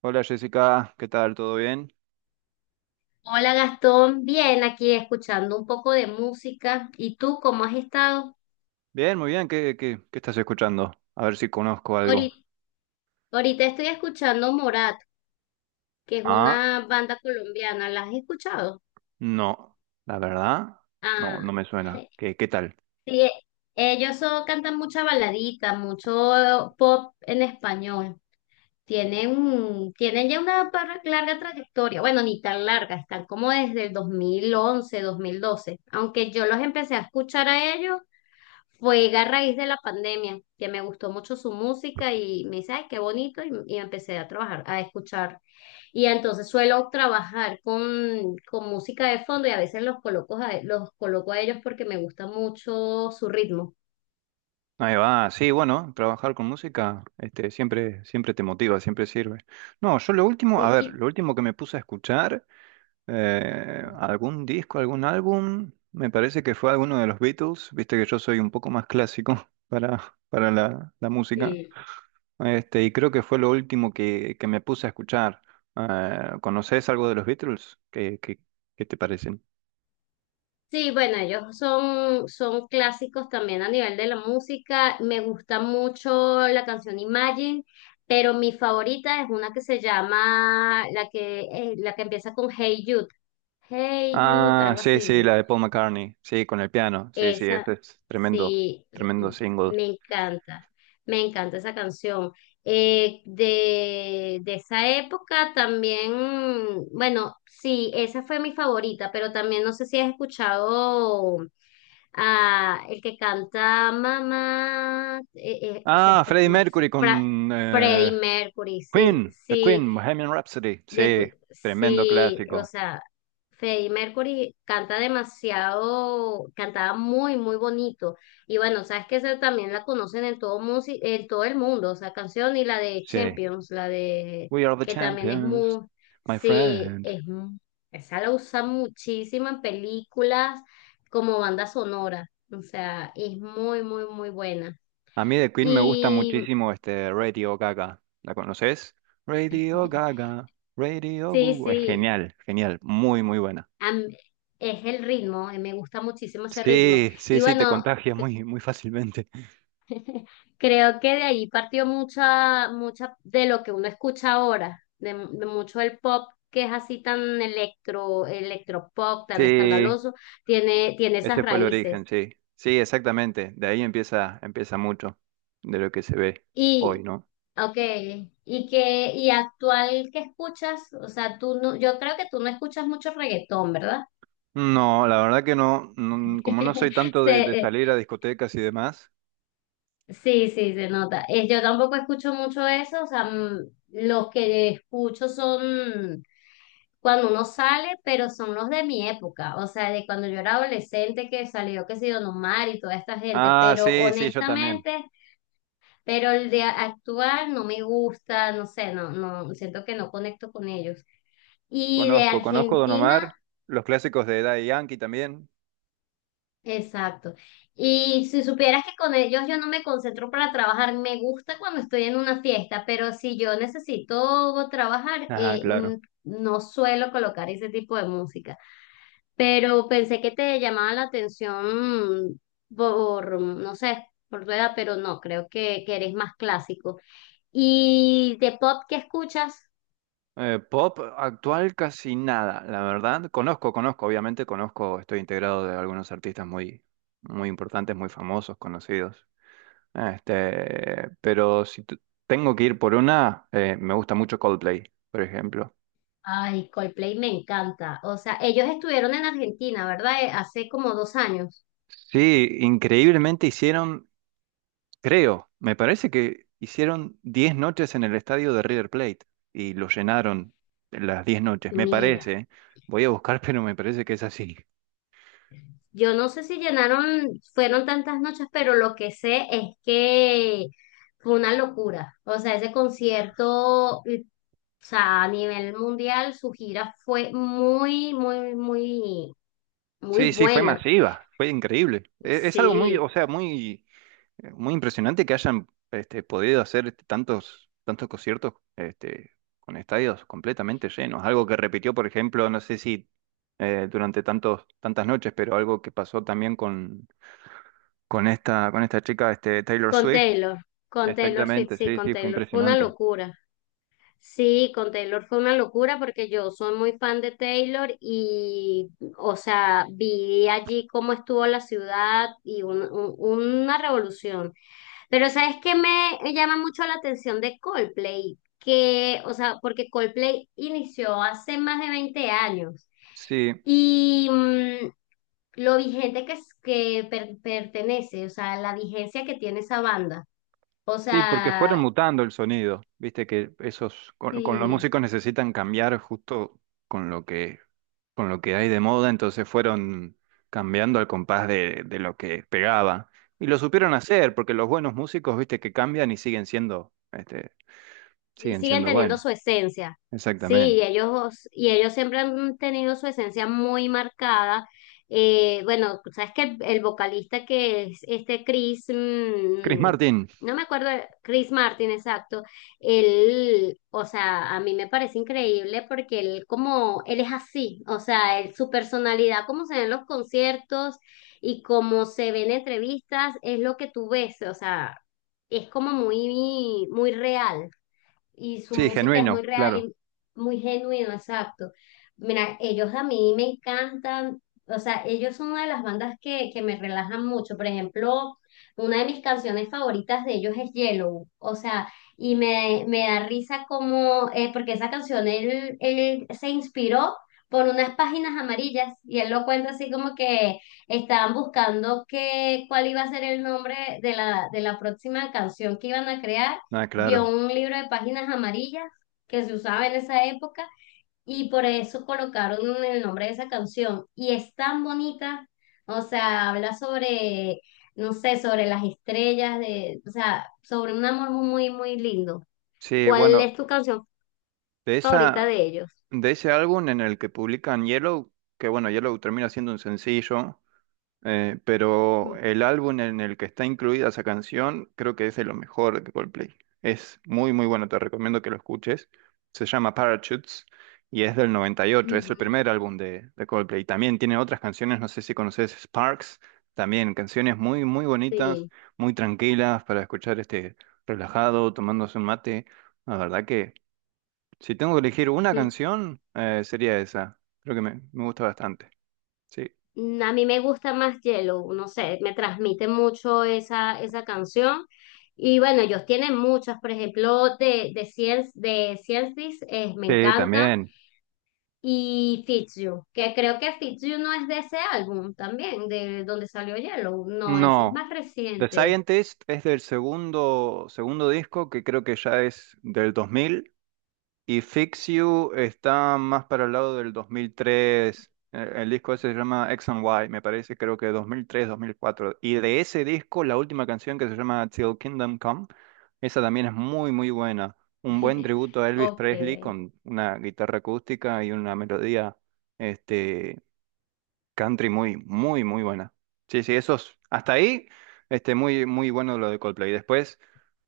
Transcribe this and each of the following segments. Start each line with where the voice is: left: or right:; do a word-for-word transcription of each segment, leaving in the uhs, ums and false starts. right: Hola Jessica, ¿qué tal? ¿Todo bien?
left: Hola Gastón, bien aquí escuchando un poco de música. ¿Y tú cómo has estado?
right: Bien, muy bien, ¿qué, qué, qué estás escuchando? A ver si conozco algo.
left: Ahorita, ahorita estoy escuchando Morat, que es
right: Ah,
left: una banda colombiana. ¿La has escuchado?
right: no, la verdad,
left: Ah,
right: no, no me suena. ¿Qué, qué tal?
left: sí, ellos son- cantan mucha baladita, mucho pop en español. Tienen, tienen ya una par- larga trayectoria. Bueno, ni tan larga, están como desde el dos mil once, dos mil doce. Aunque yo los empecé a escuchar a ellos. Fue a raíz de la pandemia, que me gustó mucho su música y me dice, ay, qué bonito, y, y empecé a trabajar, a escuchar. Y entonces suelo trabajar con, con música de fondo y a veces los coloco a, los coloco a ellos porque me gusta mucho su ritmo.
right: Ahí va, sí, bueno, trabajar con música, este, siempre, siempre te motiva, siempre sirve. No, yo lo último, a
left: Sí,
right: ver,
left: y-
right: lo último que me puse a escuchar, eh, algún disco, algún álbum, me parece que fue alguno de los Beatles, viste que yo soy un poco más clásico para, para la la música.
left: sí.
right: Este, y creo que fue lo último que, que me puse a escuchar. Eh, ¿conoces algo de los Beatles? ¿Qué, qué, qué te parecen?
left: Sí, bueno, ellos son, son clásicos también a nivel de la música. Me gusta mucho la canción Imagine, pero mi favorita es una que se llama, la que, eh, la que empieza con Hey Jude. Hey Jude,
right: Ah,
left: algo
right: sí, sí,
left: así.
right: la de Paul McCartney. Sí, con el piano. Sí, sí,
left: Esa,
right: ese es tremendo,
left: sí,
right: tremendo single.
left: me encanta, me encanta esa canción. Eh, de, de esa época también, bueno, sí, esa fue mi favorita, pero también no sé si has escuchado a el que canta Mamá, eh, eh, pues
right: Ah,
left: este,
right: Freddie
left: ¿cómo es?
right: Mercury
left: Fra-
right: con
left: Freddie
right: eh,
left: Mercury, sí,
right: Queen, The
left: sí.
right: Queen, Bohemian Rhapsody.
left: De, cu-
right: Sí, tremendo
left: sí, o
right: clásico.
left: sea, Freddie Mercury canta demasiado, cantaba muy, muy bonito. Y bueno, sabes que esa también la conocen en todo, musi- en todo el mundo, o sea, canción y la de
right: Sí.
left: Champions, la de
right: We are the
left: que también es
right: champions,
left: muy,
right: my
left: sí,
right: friend.
left: es, mu- esa la usan muchísimo en películas como banda sonora, o sea, es muy, muy, muy buena.
right: A mí de Queen me gusta
left: Y
right: muchísimo este Radio Gaga. ¿La conoces? Radio Gaga, Radio
left: sí,
right: Google. Es
left: sí.
right: genial, genial, muy, muy buena.
left: a Es el ritmo, eh, me gusta muchísimo ese ritmo.
right: Sí, sí,
left: Y
right: sí, te
left: bueno,
right: contagia
left: c-
right: muy, muy fácilmente.
left: creo que de ahí partió mucha, mucha de lo que uno escucha ahora, de, de mucho el pop que es así tan electro, electropop, tan
right: Sí,
left: escandaloso, tiene, tiene esas
right: ese fue el
left: raíces.
right: origen, sí. Sí, exactamente. De ahí empieza, empieza mucho de lo que se ve hoy,
left: Y,
right: ¿no?
left: okay, y que, y actual que escuchas, o sea, tú no, yo creo que tú no escuchas mucho reggaetón, ¿verdad?
right: No, la verdad que no. No, como no soy tanto de,
left: Se-
right: de
left: eh,
right: salir a discotecas y demás.
left: sí, sí, se nota. Eh, yo tampoco escucho mucho eso, o sea, mm, los que escucho son cuando uno sale, pero son los de mi época, o sea, de cuando yo era adolescente que salió, que sé yo, Don Omar y toda esta gente,
right: Ah,
left: pero
right: sí, sí, yo también.
left: honestamente, pero el de actuar no me gusta, no sé, no, no, siento que no conecto con ellos. Y de
right: Conozco, conozco Don
left: Argentina.
right: Omar, los clásicos de Daddy Yankee también.
left: Exacto. Y si supieras que con ellos yo no me concentro para trabajar, me gusta cuando estoy en una fiesta, pero si yo necesito trabajar,
right: Ajá,
left: eh, mm,
right: claro.
left: no suelo colocar ese tipo de música. Pero pensé que te llamaba la atención mm, por, mm, no sé, por tu edad, pero no, creo que, que eres más clásico. ¿Y de pop qué escuchas?
right: Eh, pop actual casi nada, la verdad. Conozco, conozco, obviamente conozco, estoy integrado de algunos artistas muy, muy importantes, muy famosos, conocidos. Este, pero si tu- tengo que ir por una, eh, me gusta mucho Coldplay, por ejemplo.
left: Ay, Coldplay me encanta. O sea, ellos estuvieron en Argentina, ¿verdad? Eh, Hace como dos años.
right: Sí, increíblemente hicieron, creo, me parece que hicieron diez noches en el estadio de River Plate y lo llenaron las diez noches, me parece.
left: Mira.
right: ¿Eh? Voy a buscar, pero me parece que es así.
left: Yo no sé si llenaron, fueron tantas noches, pero lo que sé es que fue una locura. O sea, ese concierto, y- o sea, a nivel mundial, su gira fue muy, muy, muy, muy
right: Sí, sí, fue
left: buena.
right: masiva, fue increíble. E- Es algo muy, o
left: Sí,
right: sea, muy, eh, muy impresionante que hayan este, podido hacer este, tantos, tantos conciertos este, con estadios completamente llenos. Algo que repitió, por ejemplo, no sé si eh, durante tantos, tantas noches, pero algo que pasó también con, con esta, con esta chica, este, Taylor
left: con
right: Swift.
left: Taylor, con Taylor Swift,
right: Exactamente,
left: sí,
right: sí,
left: con
right: sí, fue
left: Taylor fue una
right: impresionante.
left: locura. Sí, con Taylor fue una locura porque yo soy muy fan de Taylor y, o sea, vi allí cómo estuvo la ciudad y un- un- una revolución. Pero ¿sabes qué me llama mucho la atención de Coldplay? Que, o sea, porque Coldplay inició hace más de veinte años
right: Sí,
left: y mm, lo vigente que, es, que per- pertenece, o sea, la vigencia que tiene esa banda. O
right: sí, porque
left: sea,
right: fueron mutando el sonido. Viste que esos con, con los
left: sí.
right: músicos necesitan cambiar justo con lo que con lo que hay de moda, entonces fueron cambiando al compás de, de lo que pegaba. Y lo supieron hacer, porque los buenos músicos, viste, que cambian y siguen siendo, este,
left: Y
right: siguen
left: siguen
right: siendo
left: teniendo su
right: buenos.
left: esencia. Sí, y
right: Exactamente.
left: ellos, y ellos siempre han tenido su esencia muy marcada. Eh, bueno, sabes que el, el vocalista que es este Chris,
right: Chris
left: mm,
right: Martin,
left: no me acuerdo, Chris Martin, exacto, él, o sea, a mí me parece increíble porque él como, él es así, o sea, él- su personalidad, como se ven en los conciertos y como se ven en entrevistas, es lo que tú ves, o sea, es como muy, muy real y su
right: sí,
left: música es muy
right: genuino,
left: real
right: claro.
left: y muy genuino, exacto. Mira, ellos a mí me encantan, o sea, ellos son una de las bandas que, que me relajan mucho. Por ejemplo, una de mis canciones favoritas de ellos es Yellow, o sea, y me, me da risa como, eh, porque esa canción él, él se inspiró por unas páginas amarillas y él lo cuenta así como que estaban buscando que, cuál iba a ser el nombre de la, de la próxima canción que iban a crear.
right: Ah,
left: Vio
right: claro.
left: un libro de páginas amarillas que se usaba en esa época y por eso colocaron el nombre de esa canción. Y es tan bonita, o sea, habla sobre, no sé, sobre las estrellas, de, o sea, sobre un amor muy, muy lindo.
right: Sí,
left: ¿Cuál
right: bueno,
left: es tu canción
right: de
left: favorita de
right: esa,
left: ellos?
right: de ese álbum en el que publican Yellow, que bueno, Yellow termina siendo un sencillo. Eh, pero
left: Mm,
right: el álbum en el que está incluida esa canción creo que es de lo mejor de Coldplay. Es muy, muy bueno, te recomiendo que lo escuches. Se llama Parachutes y es del noventa y ocho, es el
left: ujú,
right: primer álbum de, de Coldplay. También tiene otras canciones, no sé si conoces Sparks, también canciones muy, muy bonitas,
left: sí.
right: muy tranquilas para escuchar este relajado, tomándose un mate. La verdad que si tengo que elegir una canción, eh, sería esa. Creo que me, me gusta bastante. Sí,
left: Mm, a mí me gusta más Yellow, no sé, me transmite mucho esa, esa canción. Y bueno, ellos tienen muchas, por ejemplo, de, de Science, de Science This, eh, me
right: sí,
left: encanta.
right: también.
left: Y Fix You, que creo que Fix You no es de ese álbum también, de donde salió Yellow. No, ese es
right: No,
left: más
right: The
left: reciente.
right: Scientist es del segundo, segundo disco que creo que ya es del dos mil y Fix You está más para el lado del dos mil tres. El, el disco ese se llama X and Y, me parece, creo que dos dos mil tres mil cuatro. Y de ese disco, la última canción que se llama Till Kingdom Come, esa también es muy, muy buena. Un buen tributo a Elvis Presley
left: Ok.
right: con una guitarra acústica y una melodía este, country muy, muy, muy buena. Sí, sí, esos. Hasta ahí, este, muy, muy bueno lo de Coldplay. Después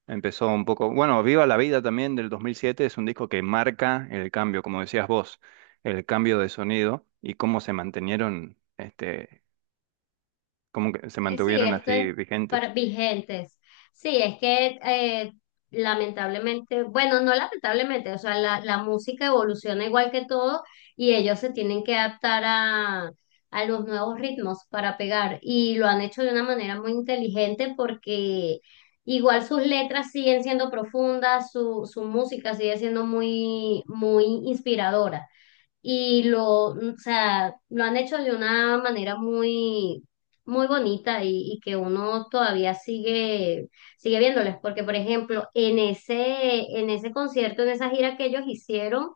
right: empezó un poco. Bueno, Viva la Vida también del dos mil siete es un disco que marca el cambio, como decías vos, el cambio de sonido y cómo se mantenieron, este, cómo que se
left: Eh, sí,
right: mantuvieron
left: esto es
right: así vigentes.
left: para vigentes. Sí, es que eh, lamentablemente, bueno, no lamentablemente, o sea, la, la música evoluciona igual que todo y ellos se tienen que adaptar a, a los nuevos ritmos para pegar y lo han hecho de una manera muy inteligente porque igual sus letras siguen siendo profundas, su, su música sigue siendo muy, muy inspiradora y lo, o sea, lo han hecho de una manera muy, muy bonita y, y que uno todavía sigue, sigue viéndoles, porque por ejemplo, en ese, en ese concierto, en esa gira que ellos hicieron,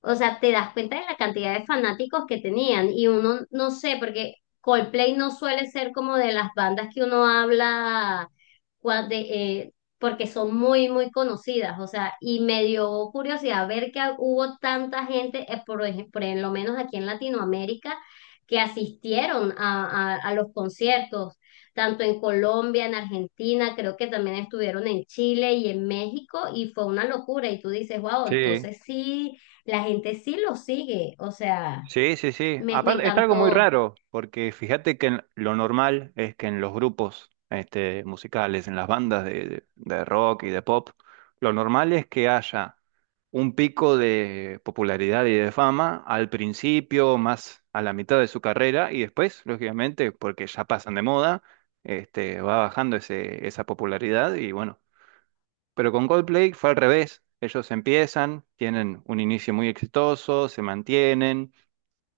left: o sea, te das cuenta de la cantidad de fanáticos que tenían y uno no sé, porque Coldplay no suele ser como de las bandas que uno habla cua- de, eh, porque son muy, muy conocidas, o sea, y me dio curiosidad ver que hubo tanta gente, eh, por ejemplo, por lo menos aquí en Latinoamérica, que asistieron a, a, a los conciertos, tanto en Colombia, en Argentina, creo que también estuvieron en Chile y en México, y fue una locura, y tú dices, wow,
right: Sí,
left: entonces sí la gente sí lo sigue, o sea,
right: sí, sí, sí.
left: me, me
right: Aparte, es algo muy
left: encantó.
right: raro, porque fíjate que en- lo normal es que en los grupos este, musicales, en las bandas de, de de rock y de pop, lo normal es que haya un pico de popularidad y de fama al principio, más a la mitad de su carrera, y después, lógicamente, porque ya pasan de moda, este, va bajando ese, esa popularidad y bueno. Pero con Coldplay fue al revés. Ellos empiezan, tienen un inicio muy exitoso, se mantienen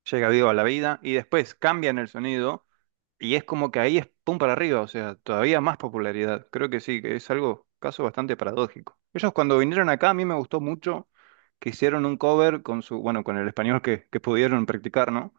right: llega vivo a la vida y después cambian el sonido y es como que ahí es pum para arriba, o sea, todavía más popularidad. Creo que sí, que es algo, caso bastante paradójico. Ellos cuando vinieron acá a mí me gustó mucho que hicieron un cover con su, bueno, con el español que, que pudieron practicar, ¿no?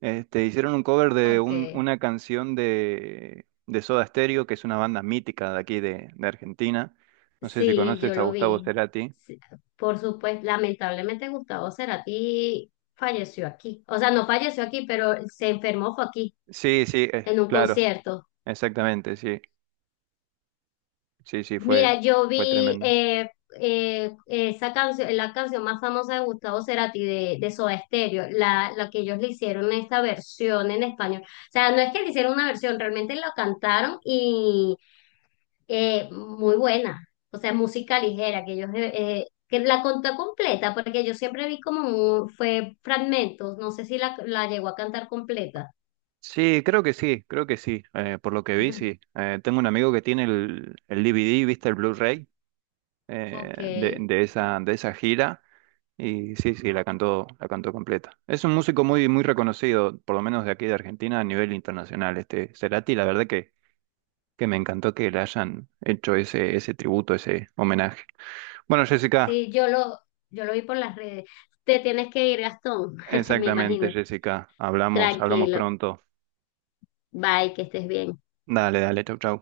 right: Este, hicieron un cover de
left: Ok.
right: un- una canción de, de Soda Stereo, que es una banda mítica de aquí de, de Argentina. No sé si
left: Sí, yo
right: conoces a
left: lo
right: Gustavo
left: vi.
right: Cerati.
left: Sí, por supuesto, lamentablemente Gustavo Cerati falleció aquí. O sea, no falleció aquí, pero se enfermó fue aquí,
right: Sí, sí, eh,
left: en un
right: claro,
left: concierto.
right: exactamente, sí, sí, sí, fue,
left: Mira, yo
right: fue
left: vi
right: tremendo.
left: eh, eh, esa canción, la canción más famosa de Gustavo Cerati de, de Soda Stereo, la, la que ellos le hicieron esta versión en español. O sea, no es que le hicieron una versión, realmente la cantaron eh, muy buena, o sea, música ligera, que ellos, eh, eh, que la contó completa, porque yo siempre vi como un- fue fragmentos, no sé si la, la llegó a cantar completa.
right: Sí, creo que sí, creo que sí. Eh, por lo que vi, sí. Eh, tengo un amigo que tiene el, el D V D, ¿viste? El Blu-ray
left: Ok,
right: eh, de, de esa, de esa gira. Y sí, sí, la cantó, la cantó completa. Es un músico muy, muy reconocido, por lo menos de aquí de Argentina, a nivel internacional. Este Cerati, la verdad que, que me encantó que le hayan hecho ese, ese tributo, ese homenaje. Bueno, Jessica,
left: sí, yo lo, yo lo vi por las redes. Te tienes que ir, Gastón, me
right: exactamente,
left: imagino.
right: Jessica. Hablamos, hablamos
left: Tranquilo,
right: pronto.
left: bye, que estés bien.
right: Dale, dale, chau, chau.